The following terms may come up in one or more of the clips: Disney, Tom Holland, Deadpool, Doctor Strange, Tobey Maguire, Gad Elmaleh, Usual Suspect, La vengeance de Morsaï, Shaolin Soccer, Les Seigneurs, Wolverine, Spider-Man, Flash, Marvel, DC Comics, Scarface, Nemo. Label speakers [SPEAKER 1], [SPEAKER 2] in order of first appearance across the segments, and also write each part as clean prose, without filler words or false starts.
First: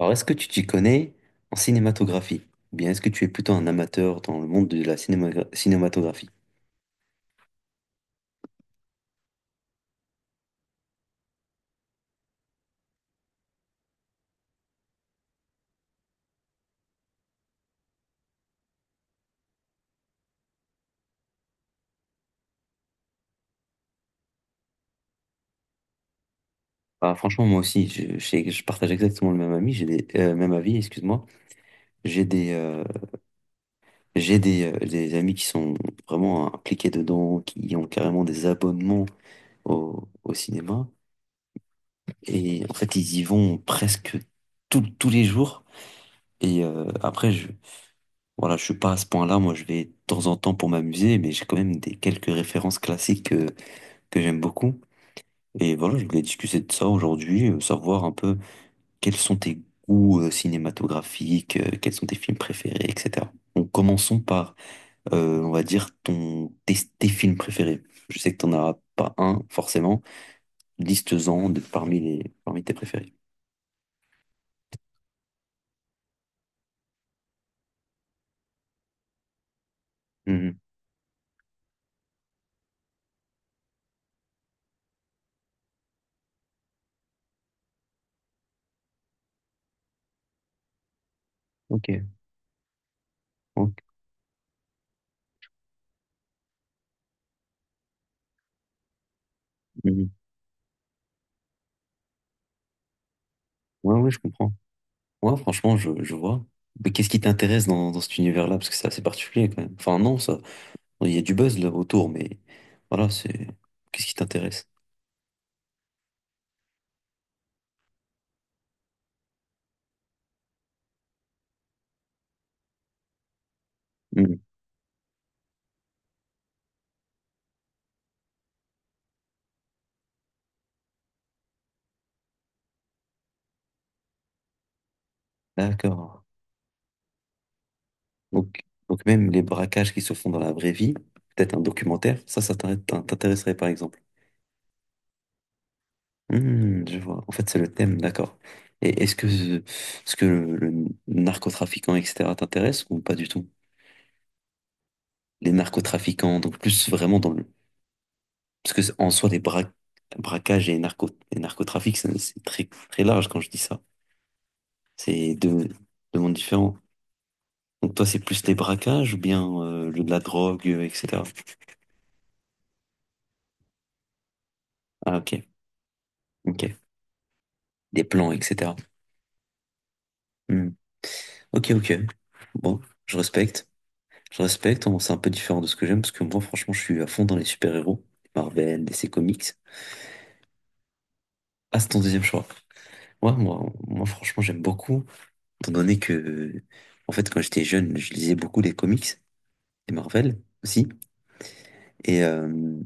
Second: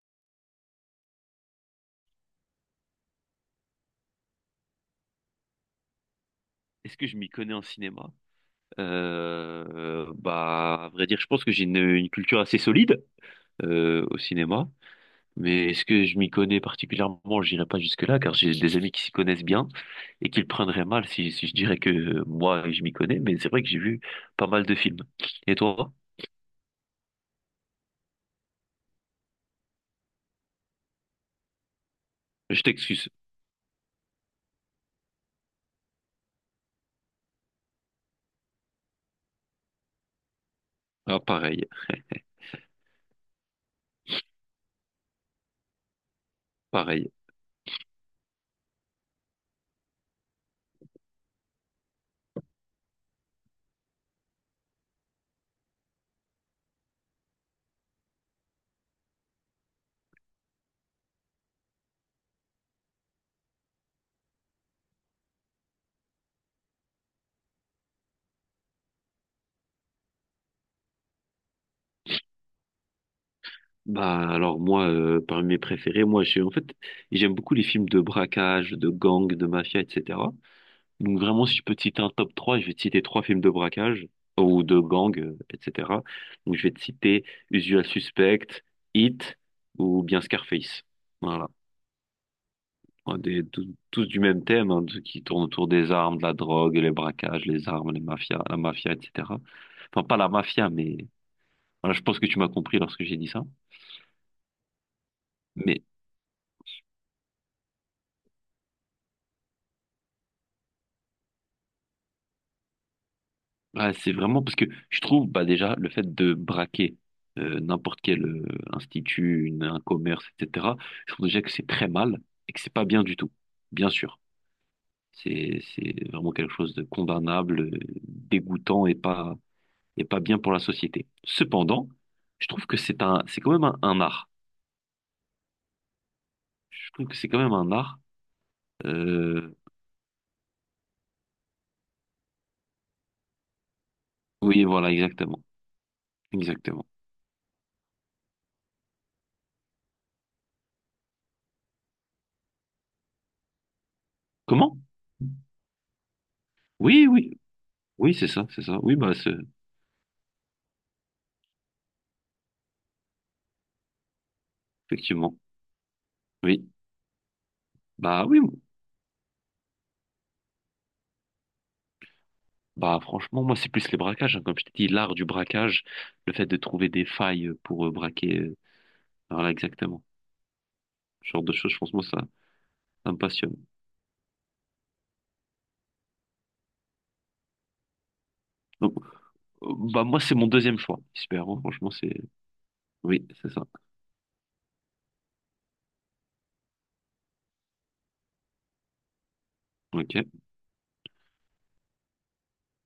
[SPEAKER 1] Alors, est-ce que tu t'y connais en cinématographie? Ou bien est-ce que tu es plutôt un amateur dans le monde de la cinématographie?
[SPEAKER 2] Est-ce que je m'y connais en cinéma? Bah, à vrai dire, je pense que j'ai une culture assez solide au cinéma. Mais est-ce que je m'y connais particulièrement? J'irai pas jusque-là, car j'ai des amis qui s'y connaissent bien et qui le prendraient mal si je dirais que moi, je m'y connais. Mais c'est vrai que j'ai vu pas mal de films. Et toi?
[SPEAKER 1] Ah, franchement, moi aussi, je partage exactement le même ami, même avis, excuse-moi. J'ai des,
[SPEAKER 2] Je
[SPEAKER 1] euh,
[SPEAKER 2] t'excuse.
[SPEAKER 1] j'ai des amis qui sont vraiment impliqués dedans, qui ont carrément des abonnements au cinéma.
[SPEAKER 2] Ah, pareil,
[SPEAKER 1] Et en fait, ils y vont presque tous les jours. Et
[SPEAKER 2] pareil.
[SPEAKER 1] après, voilà, je suis pas à ce point-là. Moi, je vais de temps en temps pour m'amuser, mais j'ai quand même des quelques références classiques que j'aime beaucoup. Et voilà, je voulais discuter de ça aujourd'hui, savoir un peu quels sont tes goûts cinématographiques, quels sont tes films préférés, etc. Donc commençons par, on va dire, tes films préférés. Je sais que t'en as pas un, forcément. Liste-en parmi tes préférés.
[SPEAKER 2] Bah, alors moi, parmi mes préférés, moi, en fait, j'aime beaucoup les films de braquage, de gang, de mafia, etc.
[SPEAKER 1] Mhm.
[SPEAKER 2] Donc vraiment, si je peux te citer un top trois, je vais te citer trois films de braquage ou de gang, etc. Donc je vais te citer Usual Suspect, Hit ou bien Scarface. Voilà.
[SPEAKER 1] Ok.
[SPEAKER 2] Ouais, tous,
[SPEAKER 1] Ok.
[SPEAKER 2] tous du même thème, hein, qui tourne autour des armes, de la drogue, les braquages, les armes, les mafias, la mafia, etc. Enfin,
[SPEAKER 1] Mhm.
[SPEAKER 2] pas la mafia, mais voilà, je pense que tu m'as compris lorsque j'ai dit ça.
[SPEAKER 1] Ouais, ouais, je comprends. Ouais, franchement,
[SPEAKER 2] Mais
[SPEAKER 1] je vois. Mais qu'est-ce qui t'intéresse dans cet univers-là? Parce que c'est assez particulier quand même. Enfin, non, ça, il y a du buzz là autour, mais voilà, c'est.
[SPEAKER 2] Ouais,
[SPEAKER 1] Qu'est-ce
[SPEAKER 2] c'est
[SPEAKER 1] qui
[SPEAKER 2] vraiment parce que
[SPEAKER 1] t'intéresse?
[SPEAKER 2] je trouve, bah, déjà le fait de braquer n'importe quel institut, un commerce, etc. Je trouve déjà que c'est très mal et que c'est pas bien du tout. Bien sûr,
[SPEAKER 1] Hmm,
[SPEAKER 2] c'est vraiment quelque chose de condamnable, dégoûtant et pas bien pour la société. Cependant, je trouve que c'est quand même un art.
[SPEAKER 1] d'accord.
[SPEAKER 2] Je trouve que c'est quand même un art.
[SPEAKER 1] Donc, donc même les
[SPEAKER 2] Euh,
[SPEAKER 1] braquages qui se font dans la vraie vie, peut-être un documentaire, ça t'intéresserait par exemple.
[SPEAKER 2] oui, voilà, exactement,
[SPEAKER 1] Hmm,
[SPEAKER 2] exactement.
[SPEAKER 1] je vois. En fait, c'est le thème, d'accord. Et est-ce que le narcotrafiquant, etc., t'intéresse ou pas du tout?
[SPEAKER 2] Comment?
[SPEAKER 1] Les narcotrafiquants, donc plus
[SPEAKER 2] Oui,
[SPEAKER 1] vraiment dans
[SPEAKER 2] oui,
[SPEAKER 1] le...
[SPEAKER 2] oui, c'est ça, c'est
[SPEAKER 1] Parce
[SPEAKER 2] ça.
[SPEAKER 1] que
[SPEAKER 2] Oui,
[SPEAKER 1] en
[SPEAKER 2] bah,
[SPEAKER 1] soi, les braquages et, narco et narcotrafic, c'est très, très large quand je dis ça.
[SPEAKER 2] effectivement.
[SPEAKER 1] C'est deux mondes
[SPEAKER 2] Oui,
[SPEAKER 1] différents. Donc toi, c'est
[SPEAKER 2] bah oui.
[SPEAKER 1] plus les braquages ou bien de la drogue, etc.
[SPEAKER 2] Bah, franchement, moi c'est plus les braquages, hein. Comme je t'ai dit, l'art
[SPEAKER 1] Ah,
[SPEAKER 2] du
[SPEAKER 1] ok.
[SPEAKER 2] braquage, le fait de
[SPEAKER 1] Ok.
[SPEAKER 2] trouver des failles pour
[SPEAKER 1] Des plans,
[SPEAKER 2] braquer,
[SPEAKER 1] etc.
[SPEAKER 2] voilà exactement.
[SPEAKER 1] Hmm.
[SPEAKER 2] Ce genre de
[SPEAKER 1] Ok,
[SPEAKER 2] choses, je
[SPEAKER 1] ok.
[SPEAKER 2] pense, moi ça,
[SPEAKER 1] Bon,
[SPEAKER 2] ça me
[SPEAKER 1] je
[SPEAKER 2] passionne.
[SPEAKER 1] respecte. Je respecte. Bon, c'est un peu différent de ce que j'aime parce que moi, franchement, je suis à fond dans les super-héros, Marvel,
[SPEAKER 2] Donc
[SPEAKER 1] DC Comics.
[SPEAKER 2] bah, moi c'est mon deuxième choix. Super, hein.
[SPEAKER 1] Ah, c'est
[SPEAKER 2] Franchement,
[SPEAKER 1] ton
[SPEAKER 2] c'est
[SPEAKER 1] deuxième choix.
[SPEAKER 2] oui,
[SPEAKER 1] Ouais,
[SPEAKER 2] c'est ça.
[SPEAKER 1] moi, franchement, j'aime beaucoup. Étant donné que, en fait, quand j'étais jeune, je lisais beaucoup les comics, les
[SPEAKER 2] Ok.
[SPEAKER 1] Marvel aussi. Et, euh,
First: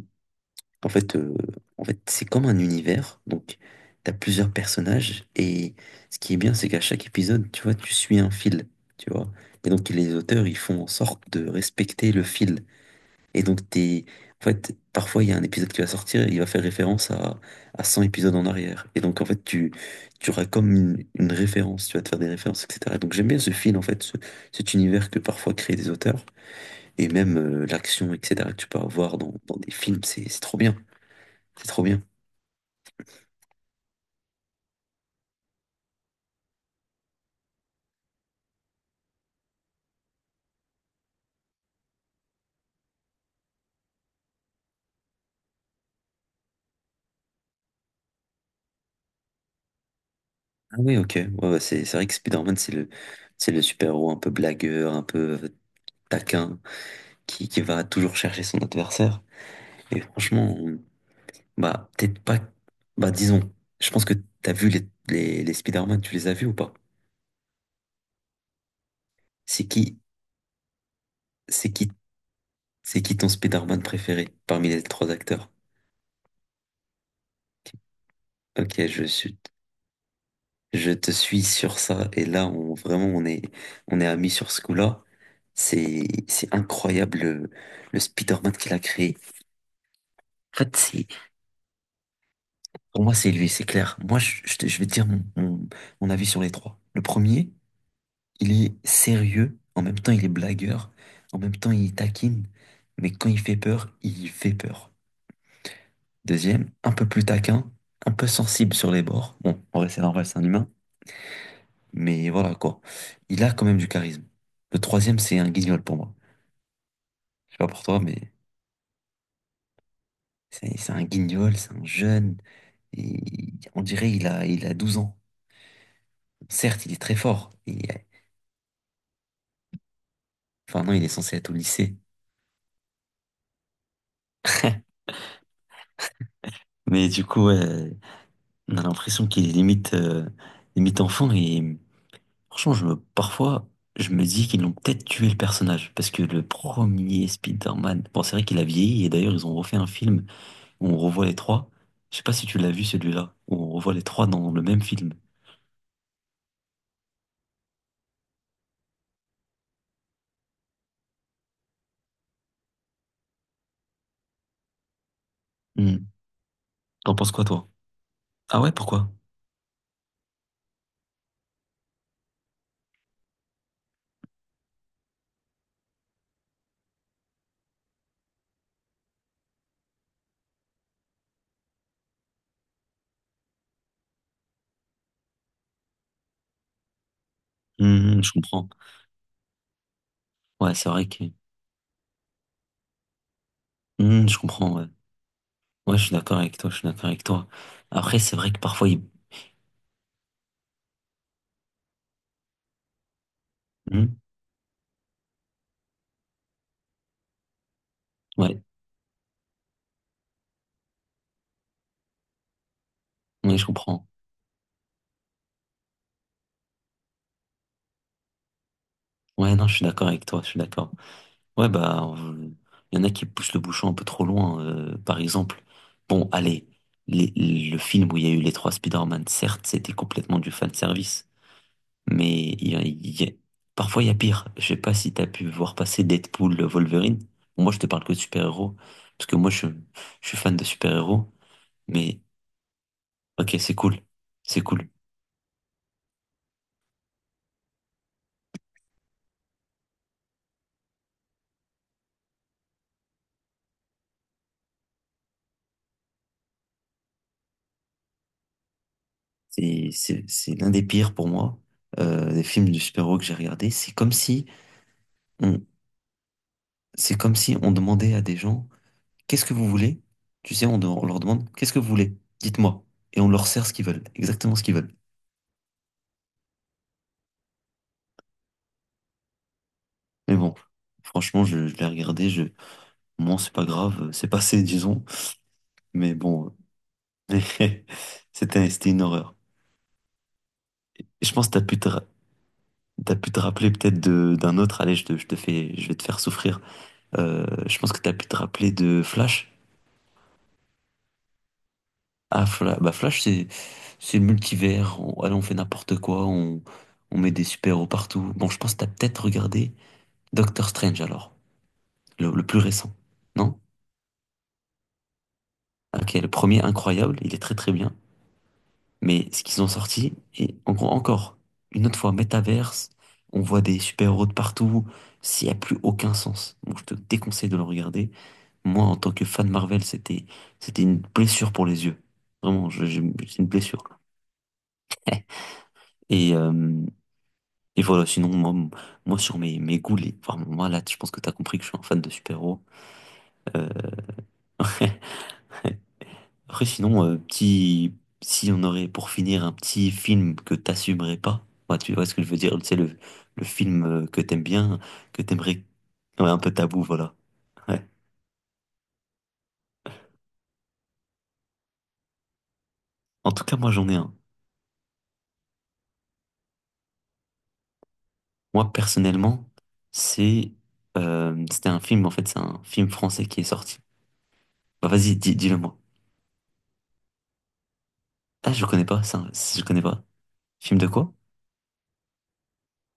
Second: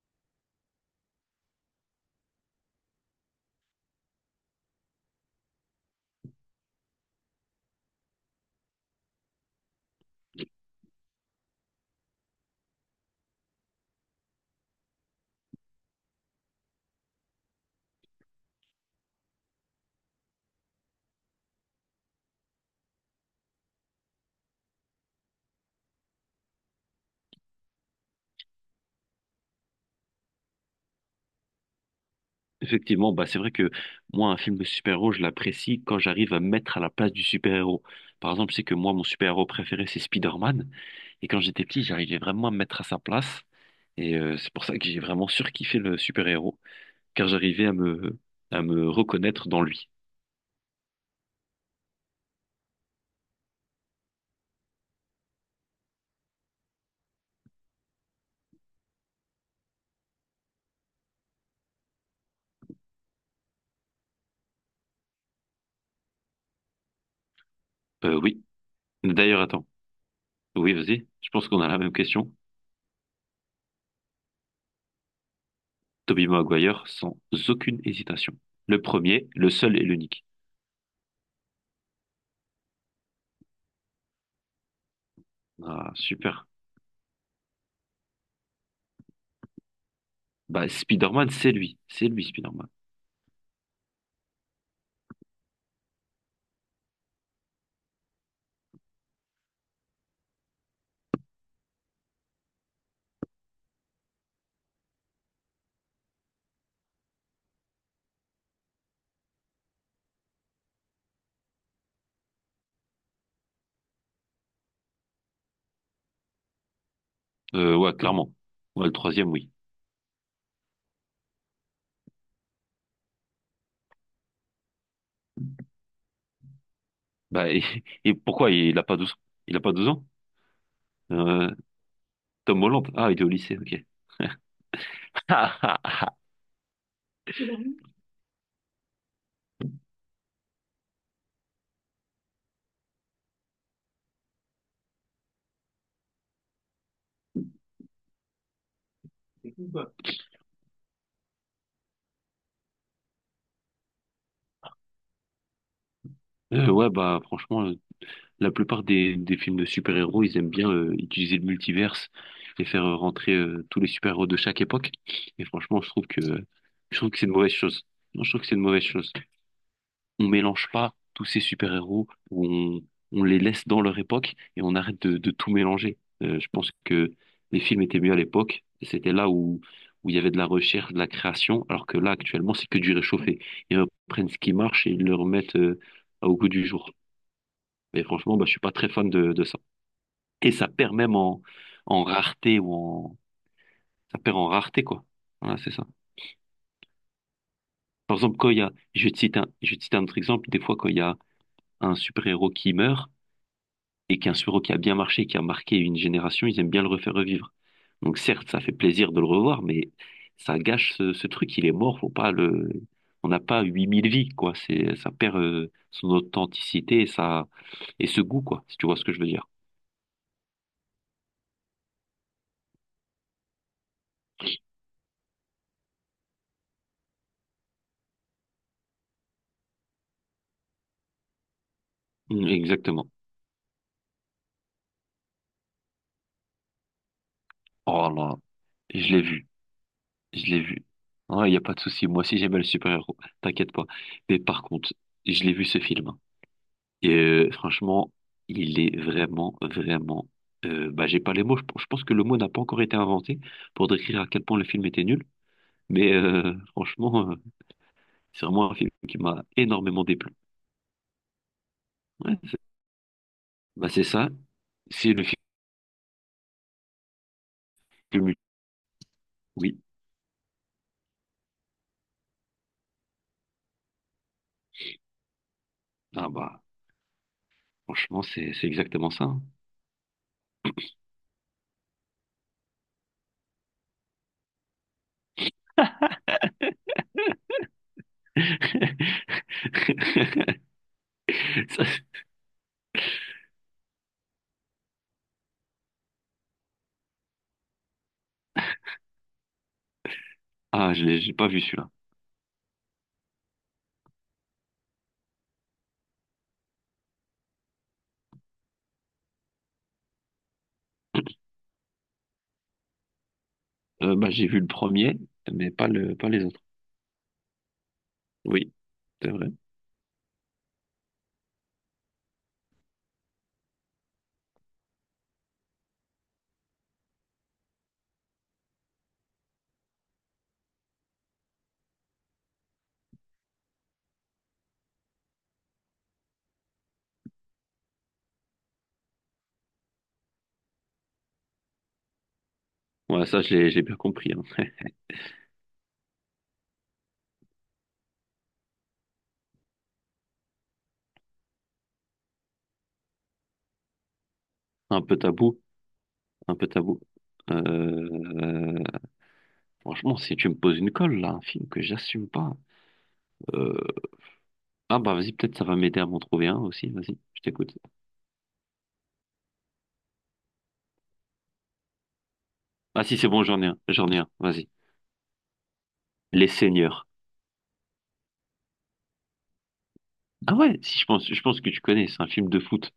[SPEAKER 1] En fait, c'est comme un univers. Donc, t'as plusieurs personnages. Et ce qui est bien, c'est qu'à chaque épisode, tu vois, tu suis un fil. Tu vois. Et donc, les auteurs, ils font en sorte de respecter le fil. Et donc, t'es. En fait, parfois, il y a un épisode qui va sortir, il va faire référence à 100 épisodes en arrière. Et donc, en fait, tu auras comme une référence, tu vas te faire des références, etc. Donc, j'aime bien ce fil, en fait, cet univers que parfois créent des auteurs, et même l'action, etc., que tu peux avoir dans des films, c'est trop bien. C'est trop bien.
[SPEAKER 2] Effectivement, bah c'est vrai que moi, un film de super-héros, je l'apprécie quand j'arrive à me mettre à la place du super-héros. Par exemple, je sais que moi, mon super-héros préféré, c'est Spider-Man. Et quand j'étais petit, j'arrivais vraiment à me mettre à sa place. Et c'est pour ça que j'ai vraiment surkiffé le super-héros, car j'arrivais à me reconnaître dans lui.
[SPEAKER 1] Ah oui, ok. Ouais, ouais, c'est vrai que Spider-Man, c'est le super-héros un peu blagueur, un peu taquin, qui va toujours chercher son adversaire. Et franchement, bah, peut-être pas. Bah, disons, je pense que t'as vu les Spider-Man, tu les as vus ou pas?
[SPEAKER 2] Oui. D'ailleurs,
[SPEAKER 1] C'est
[SPEAKER 2] attends.
[SPEAKER 1] qui,
[SPEAKER 2] Oui, vas-y. Je pense qu'on a
[SPEAKER 1] c'est
[SPEAKER 2] la
[SPEAKER 1] qui,
[SPEAKER 2] même question.
[SPEAKER 1] c'est qui ton Spider-Man préféré parmi les trois acteurs?
[SPEAKER 2] Tobey Maguire, sans aucune hésitation. Le
[SPEAKER 1] Ok, je
[SPEAKER 2] premier,
[SPEAKER 1] suis,
[SPEAKER 2] le seul et l'unique.
[SPEAKER 1] je te suis sur ça. Et là, on, vraiment, on est amis sur ce coup-là.
[SPEAKER 2] Ah,
[SPEAKER 1] C'est,
[SPEAKER 2] super.
[SPEAKER 1] c'est incroyable le Spider-Man qu'il a créé. En
[SPEAKER 2] Bah,
[SPEAKER 1] fait, c'est
[SPEAKER 2] Spider-Man, c'est lui. C'est lui, spider
[SPEAKER 1] Pour moi, c'est lui, c'est clair. Moi, je vais te dire mon avis sur les trois. Le premier, il est sérieux, en même temps, il est blagueur, en même temps, il taquine, mais quand il fait peur, il fait peur. Deuxième, un peu plus taquin, un peu sensible sur les bords. Bon, en vrai, c'est normal, c'est un humain, mais voilà quoi. Il a quand même du charisme. Le troisième, c'est un guignol pour moi. Je sais pas pour
[SPEAKER 2] Ouais,
[SPEAKER 1] toi, mais
[SPEAKER 2] clairement. Ouais, le troisième, oui.
[SPEAKER 1] c'est un guignol, c'est un jeune, et on dirait il a 12 ans. Certes, il est très
[SPEAKER 2] Bah,
[SPEAKER 1] fort.
[SPEAKER 2] et pourquoi il a pas douze ans?
[SPEAKER 1] Enfin, non, il est censé être
[SPEAKER 2] Euh,
[SPEAKER 1] au lycée.
[SPEAKER 2] Tom Holland. Ah, il est au lycée, ok.
[SPEAKER 1] Mais du coup, ouais, on a l'impression qu'il est limite enfant et franchement, parfois, je me dis qu'ils ont peut-être tué le personnage parce que le premier Spider-Man, bon, c'est vrai qu'il a vieilli et d'ailleurs, ils ont refait un film où on revoit les trois. Je sais pas si tu l'as vu celui-là, où on revoit les trois dans le même film.
[SPEAKER 2] Ouais, bah, franchement, la plupart des films de super-héros, ils aiment bien utiliser le multiverse et faire rentrer tous les super-héros de chaque époque. Et franchement,
[SPEAKER 1] Hmm.
[SPEAKER 2] je trouve
[SPEAKER 1] T'en
[SPEAKER 2] que c'est
[SPEAKER 1] penses
[SPEAKER 2] une
[SPEAKER 1] quoi,
[SPEAKER 2] mauvaise
[SPEAKER 1] toi?
[SPEAKER 2] chose. Non, je trouve que c'est une
[SPEAKER 1] Ah ouais,
[SPEAKER 2] mauvaise
[SPEAKER 1] pourquoi?
[SPEAKER 2] chose. On mélange pas tous ces super-héros, où on les laisse dans leur époque et on arrête de tout mélanger. Je pense que les films étaient mieux à l'époque. Et c'était là où il y avait de la recherche, de la création, alors que là, actuellement, c'est que du réchauffé. Ils reprennent ce qui marche et ils le remettent au goût du jour. Mais
[SPEAKER 1] Hmm, je
[SPEAKER 2] franchement, bah, je suis
[SPEAKER 1] comprends.
[SPEAKER 2] pas très fan de ça. Et ça
[SPEAKER 1] Ouais, c'est
[SPEAKER 2] perd
[SPEAKER 1] vrai
[SPEAKER 2] même
[SPEAKER 1] que.
[SPEAKER 2] en rareté Ça
[SPEAKER 1] Hmm,
[SPEAKER 2] perd
[SPEAKER 1] je
[SPEAKER 2] en
[SPEAKER 1] comprends,
[SPEAKER 2] rareté,
[SPEAKER 1] ouais.
[SPEAKER 2] quoi. Voilà, c'est ça.
[SPEAKER 1] Ouais, je suis d'accord avec toi, je suis d'accord avec toi.
[SPEAKER 2] Par
[SPEAKER 1] Après, c'est
[SPEAKER 2] exemple, quand
[SPEAKER 1] vrai
[SPEAKER 2] il
[SPEAKER 1] que
[SPEAKER 2] y a...
[SPEAKER 1] parfois, il...
[SPEAKER 2] Je vais te citer un, je vais te citer un autre exemple. Des fois, quand il y a un super-héros qui meurt,
[SPEAKER 1] Hmm,
[SPEAKER 2] et qu'un suro qui a bien marché, qui a marqué une génération, ils aiment bien le refaire revivre. Donc certes, ça
[SPEAKER 1] ouais,
[SPEAKER 2] fait plaisir de le revoir, mais ça gâche ce truc, il est mort, faut pas le... On n'a
[SPEAKER 1] ouais,
[SPEAKER 2] pas
[SPEAKER 1] je
[SPEAKER 2] huit
[SPEAKER 1] comprends.
[SPEAKER 2] mille vies, quoi. Ça perd son authenticité et ce goût, quoi, si tu vois ce que je veux dire.
[SPEAKER 1] Ouais, non, je suis d'accord avec toi, je suis d'accord. Ouais, bah, il y en a qui poussent le bouchon un peu trop loin. Par exemple, bon, allez, les- le film où il y a eu les trois Spider-Man, certes, c'était complètement du fanservice, mais
[SPEAKER 2] Mm, exactement.
[SPEAKER 1] parfois il y a pire. Je sais pas si t'as pu voir passer Deadpool, Wolverine. Bon, moi, je te parle
[SPEAKER 2] Oh
[SPEAKER 1] que de
[SPEAKER 2] là,
[SPEAKER 1] super-héros,
[SPEAKER 2] je l'ai
[SPEAKER 1] parce que
[SPEAKER 2] vu,
[SPEAKER 1] moi, je suis
[SPEAKER 2] je
[SPEAKER 1] fan
[SPEAKER 2] l'ai
[SPEAKER 1] de
[SPEAKER 2] vu.
[SPEAKER 1] super-héros,
[SPEAKER 2] Il n'y a pas de souci,
[SPEAKER 1] mais
[SPEAKER 2] moi aussi j'aimais le super-héros,
[SPEAKER 1] ok,
[SPEAKER 2] t'inquiète
[SPEAKER 1] c'est
[SPEAKER 2] pas.
[SPEAKER 1] cool,
[SPEAKER 2] Mais
[SPEAKER 1] c'est
[SPEAKER 2] par contre,
[SPEAKER 1] cool.
[SPEAKER 2] je l'ai vu ce film. Et franchement, il est vraiment, vraiment. Bah, j'ai pas les mots. Je pense que le mot n'a pas encore été inventé pour décrire à quel point le film était nul. Mais franchement, c'est vraiment un film qui m'a
[SPEAKER 1] C'est,
[SPEAKER 2] énormément
[SPEAKER 1] c'est,
[SPEAKER 2] déplu.
[SPEAKER 1] c'est l'un des pires pour moi,
[SPEAKER 2] Ouais,
[SPEAKER 1] des
[SPEAKER 2] c'est
[SPEAKER 1] films de super-héros que j'ai regardé.
[SPEAKER 2] bah,
[SPEAKER 1] C'est
[SPEAKER 2] c'est
[SPEAKER 1] comme
[SPEAKER 2] ça.
[SPEAKER 1] si.
[SPEAKER 2] C'est le film.
[SPEAKER 1] C'est comme si on demandait à des gens, qu'est-ce que vous
[SPEAKER 2] Oui.
[SPEAKER 1] voulez? Tu sais, on leur demande, qu'est-ce que vous voulez? Dites-moi. Et on leur sert ce qu'ils veulent, exactement ce qu'ils veulent.
[SPEAKER 2] Ah bah, franchement, c'est exactement ça, hein.
[SPEAKER 1] Mais bon, franchement, je l'ai regardé, moi, c'est pas grave, c'est passé, disons. Mais bon, c'était une horreur. Et je pense que t'as pu
[SPEAKER 2] Ça,
[SPEAKER 1] te, ra-
[SPEAKER 2] c'est-
[SPEAKER 1] t'as pu te rappeler peut-être d'un autre, allez, je vais te faire souffrir. Je pense que t'as pu te rappeler de Flash.
[SPEAKER 2] Ah, je l'ai j'ai pas vu celui-là.
[SPEAKER 1] Ah, Flash, bah Flash, c'est le multivers. On, allez, on fait n'importe quoi. On met des super-héros partout. Bon, je pense que t'as peut-être regardé Doctor Strange alors, le plus récent. Non?
[SPEAKER 2] Bah, j'ai vu le premier, mais
[SPEAKER 1] Ok, le
[SPEAKER 2] pas les
[SPEAKER 1] premier
[SPEAKER 2] autres.
[SPEAKER 1] incroyable, il est très très bien.
[SPEAKER 2] Oui,
[SPEAKER 1] Mais
[SPEAKER 2] c'est
[SPEAKER 1] ce
[SPEAKER 2] vrai.
[SPEAKER 1] qu'ils ont sorti, et en gros, encore une autre fois, métaverse, on voit des super-héros de partout. S'il n'y a plus aucun sens. Bon, je te déconseille de le regarder. Moi, en tant que fan Marvel, c'était une blessure pour les yeux. Vraiment, j'ai une blessure. Et, euh, Et voilà, sinon, moi sur mes goûts, vraiment, moi, là, je pense que t'as compris que je suis un fan de super-héros.
[SPEAKER 2] Ouais, ça, je
[SPEAKER 1] Euh,
[SPEAKER 2] l'ai j'ai bien compris, hein.
[SPEAKER 1] Après, sinon, si on aurait pour finir un petit film que t'assumerais pas, bah, tu vois ce que je veux dire, c'est le film que t'aimes bien,
[SPEAKER 2] Un peu
[SPEAKER 1] que
[SPEAKER 2] tabou.
[SPEAKER 1] t'aimerais, ouais, un peu
[SPEAKER 2] Un peu
[SPEAKER 1] tabou,
[SPEAKER 2] tabou.
[SPEAKER 1] voilà. Ouais.
[SPEAKER 2] Euh, franchement, si tu me poses une colle, là, un film que j'assume pas.
[SPEAKER 1] En tout cas, moi,
[SPEAKER 2] euh,
[SPEAKER 1] j'en ai un.
[SPEAKER 2] Ah bah vas-y, peut-être ça va m'aider à m'en trouver un aussi, vas-y, je t'écoute.
[SPEAKER 1] Moi, personnellement, c'est, c'était un film, en fait, c'est un film
[SPEAKER 2] Ah si,
[SPEAKER 1] français
[SPEAKER 2] c'est
[SPEAKER 1] qui
[SPEAKER 2] bon,
[SPEAKER 1] est sorti.
[SPEAKER 2] j'en ai un, vas-y.
[SPEAKER 1] Bah, vas-y, dis-le moi.
[SPEAKER 2] Les Seigneurs.
[SPEAKER 1] Ah, je connais pas, ça, je connais pas.
[SPEAKER 2] Ah
[SPEAKER 1] Film
[SPEAKER 2] ouais,
[SPEAKER 1] de
[SPEAKER 2] si
[SPEAKER 1] quoi?
[SPEAKER 2] je pense que tu connais, c'est un film de foot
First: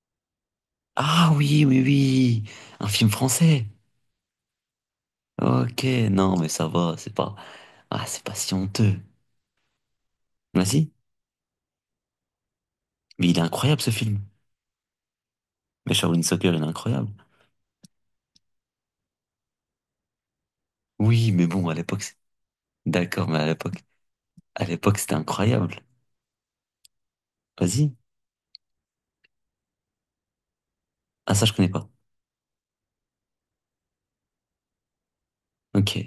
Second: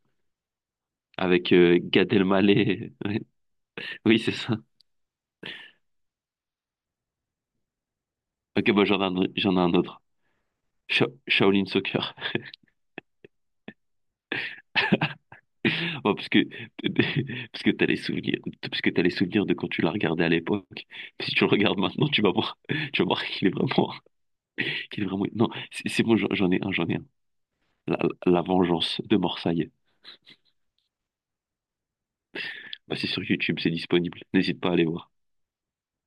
[SPEAKER 1] Ah
[SPEAKER 2] avec
[SPEAKER 1] oui, oui,
[SPEAKER 2] Gad
[SPEAKER 1] oui. Un
[SPEAKER 2] Elmaleh.
[SPEAKER 1] film
[SPEAKER 2] Ouais,
[SPEAKER 1] français.
[SPEAKER 2] oui, c'est ça.
[SPEAKER 1] Ok, non, mais ça va, c'est pas... Ah, c'est pas si
[SPEAKER 2] Ok, bah
[SPEAKER 1] honteux.
[SPEAKER 2] j'en ai un autre.
[SPEAKER 1] Vas-y.
[SPEAKER 2] Shaolin Soccer.
[SPEAKER 1] Mais il est incroyable, ce film. Mais
[SPEAKER 2] Oh,
[SPEAKER 1] Shaolin
[SPEAKER 2] parce que
[SPEAKER 1] Soccer, il est incroyable.
[SPEAKER 2] parce que t'as les souvenirs de quand tu l'as regardé à l'époque.
[SPEAKER 1] Oui,
[SPEAKER 2] Si tu
[SPEAKER 1] mais
[SPEAKER 2] le
[SPEAKER 1] bon, à
[SPEAKER 2] regardes
[SPEAKER 1] l'époque...
[SPEAKER 2] maintenant, tu vas voir
[SPEAKER 1] D'accord, mais à
[SPEAKER 2] qu'il est
[SPEAKER 1] l'époque...
[SPEAKER 2] vraiment
[SPEAKER 1] À l'époque,
[SPEAKER 2] Qu'il est
[SPEAKER 1] c'était
[SPEAKER 2] vraiment. Non,
[SPEAKER 1] incroyable.
[SPEAKER 2] c'est bon, j'en ai un.
[SPEAKER 1] Vas-y.
[SPEAKER 2] La, La vengeance de Morsaï.
[SPEAKER 1] Ah, ça, je connais pas.
[SPEAKER 2] Bah, c'est sur YouTube, c'est disponible. N'hésite pas à aller voir.
[SPEAKER 1] Ok.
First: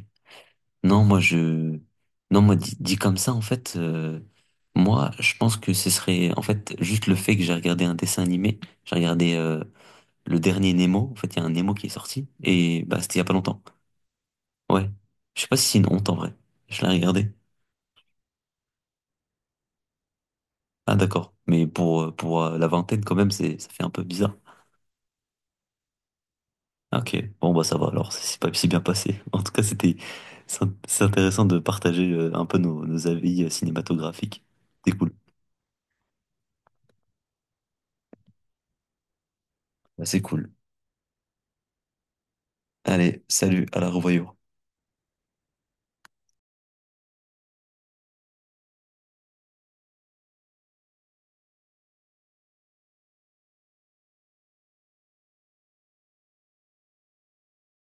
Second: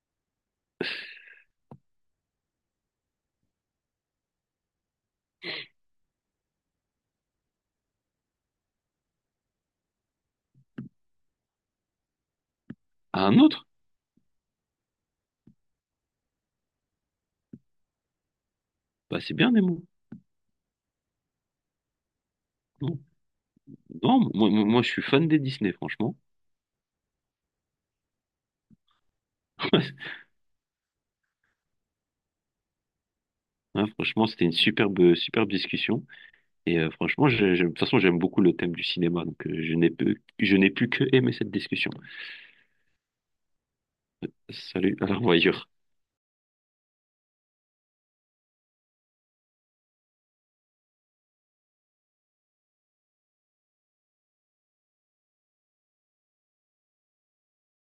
[SPEAKER 1] Non, moi, je... Non, moi, dit comme ça, en fait... Moi, je pense que ce serait... En fait, juste le fait que j'ai regardé un dessin animé. J'ai regardé le dernier Nemo. En fait, il y a un Nemo qui est sorti. Et bah, c'était il y a
[SPEAKER 2] Ah,
[SPEAKER 1] pas
[SPEAKER 2] un autre?
[SPEAKER 1] longtemps. Ouais. Je sais pas si c'est une honte en vrai. Je l'ai regardé.
[SPEAKER 2] Bah, c'est bien, Nemo.
[SPEAKER 1] Ah d'accord. Mais pour la
[SPEAKER 2] Non,
[SPEAKER 1] vingtaine quand même, ça fait un peu
[SPEAKER 2] non,
[SPEAKER 1] bizarre.
[SPEAKER 2] moi, je suis fan des Disney, franchement.
[SPEAKER 1] Ah, ok. Bon bah ça va alors, c'est pas si bien passé. En tout cas, c'était, c'est intéressant de partager un peu nos avis
[SPEAKER 2] Hein, franchement,
[SPEAKER 1] cinématographiques.
[SPEAKER 2] c'était une
[SPEAKER 1] C'est cool.
[SPEAKER 2] superbe, superbe discussion. Et franchement, de toute façon, j'aime beaucoup le thème du cinéma. Donc,
[SPEAKER 1] Bah, c'est cool.
[SPEAKER 2] je n'ai plus que aimer cette discussion.
[SPEAKER 1] Allez, salut, à la revoyure.
[SPEAKER 2] Salut, à la revoyure.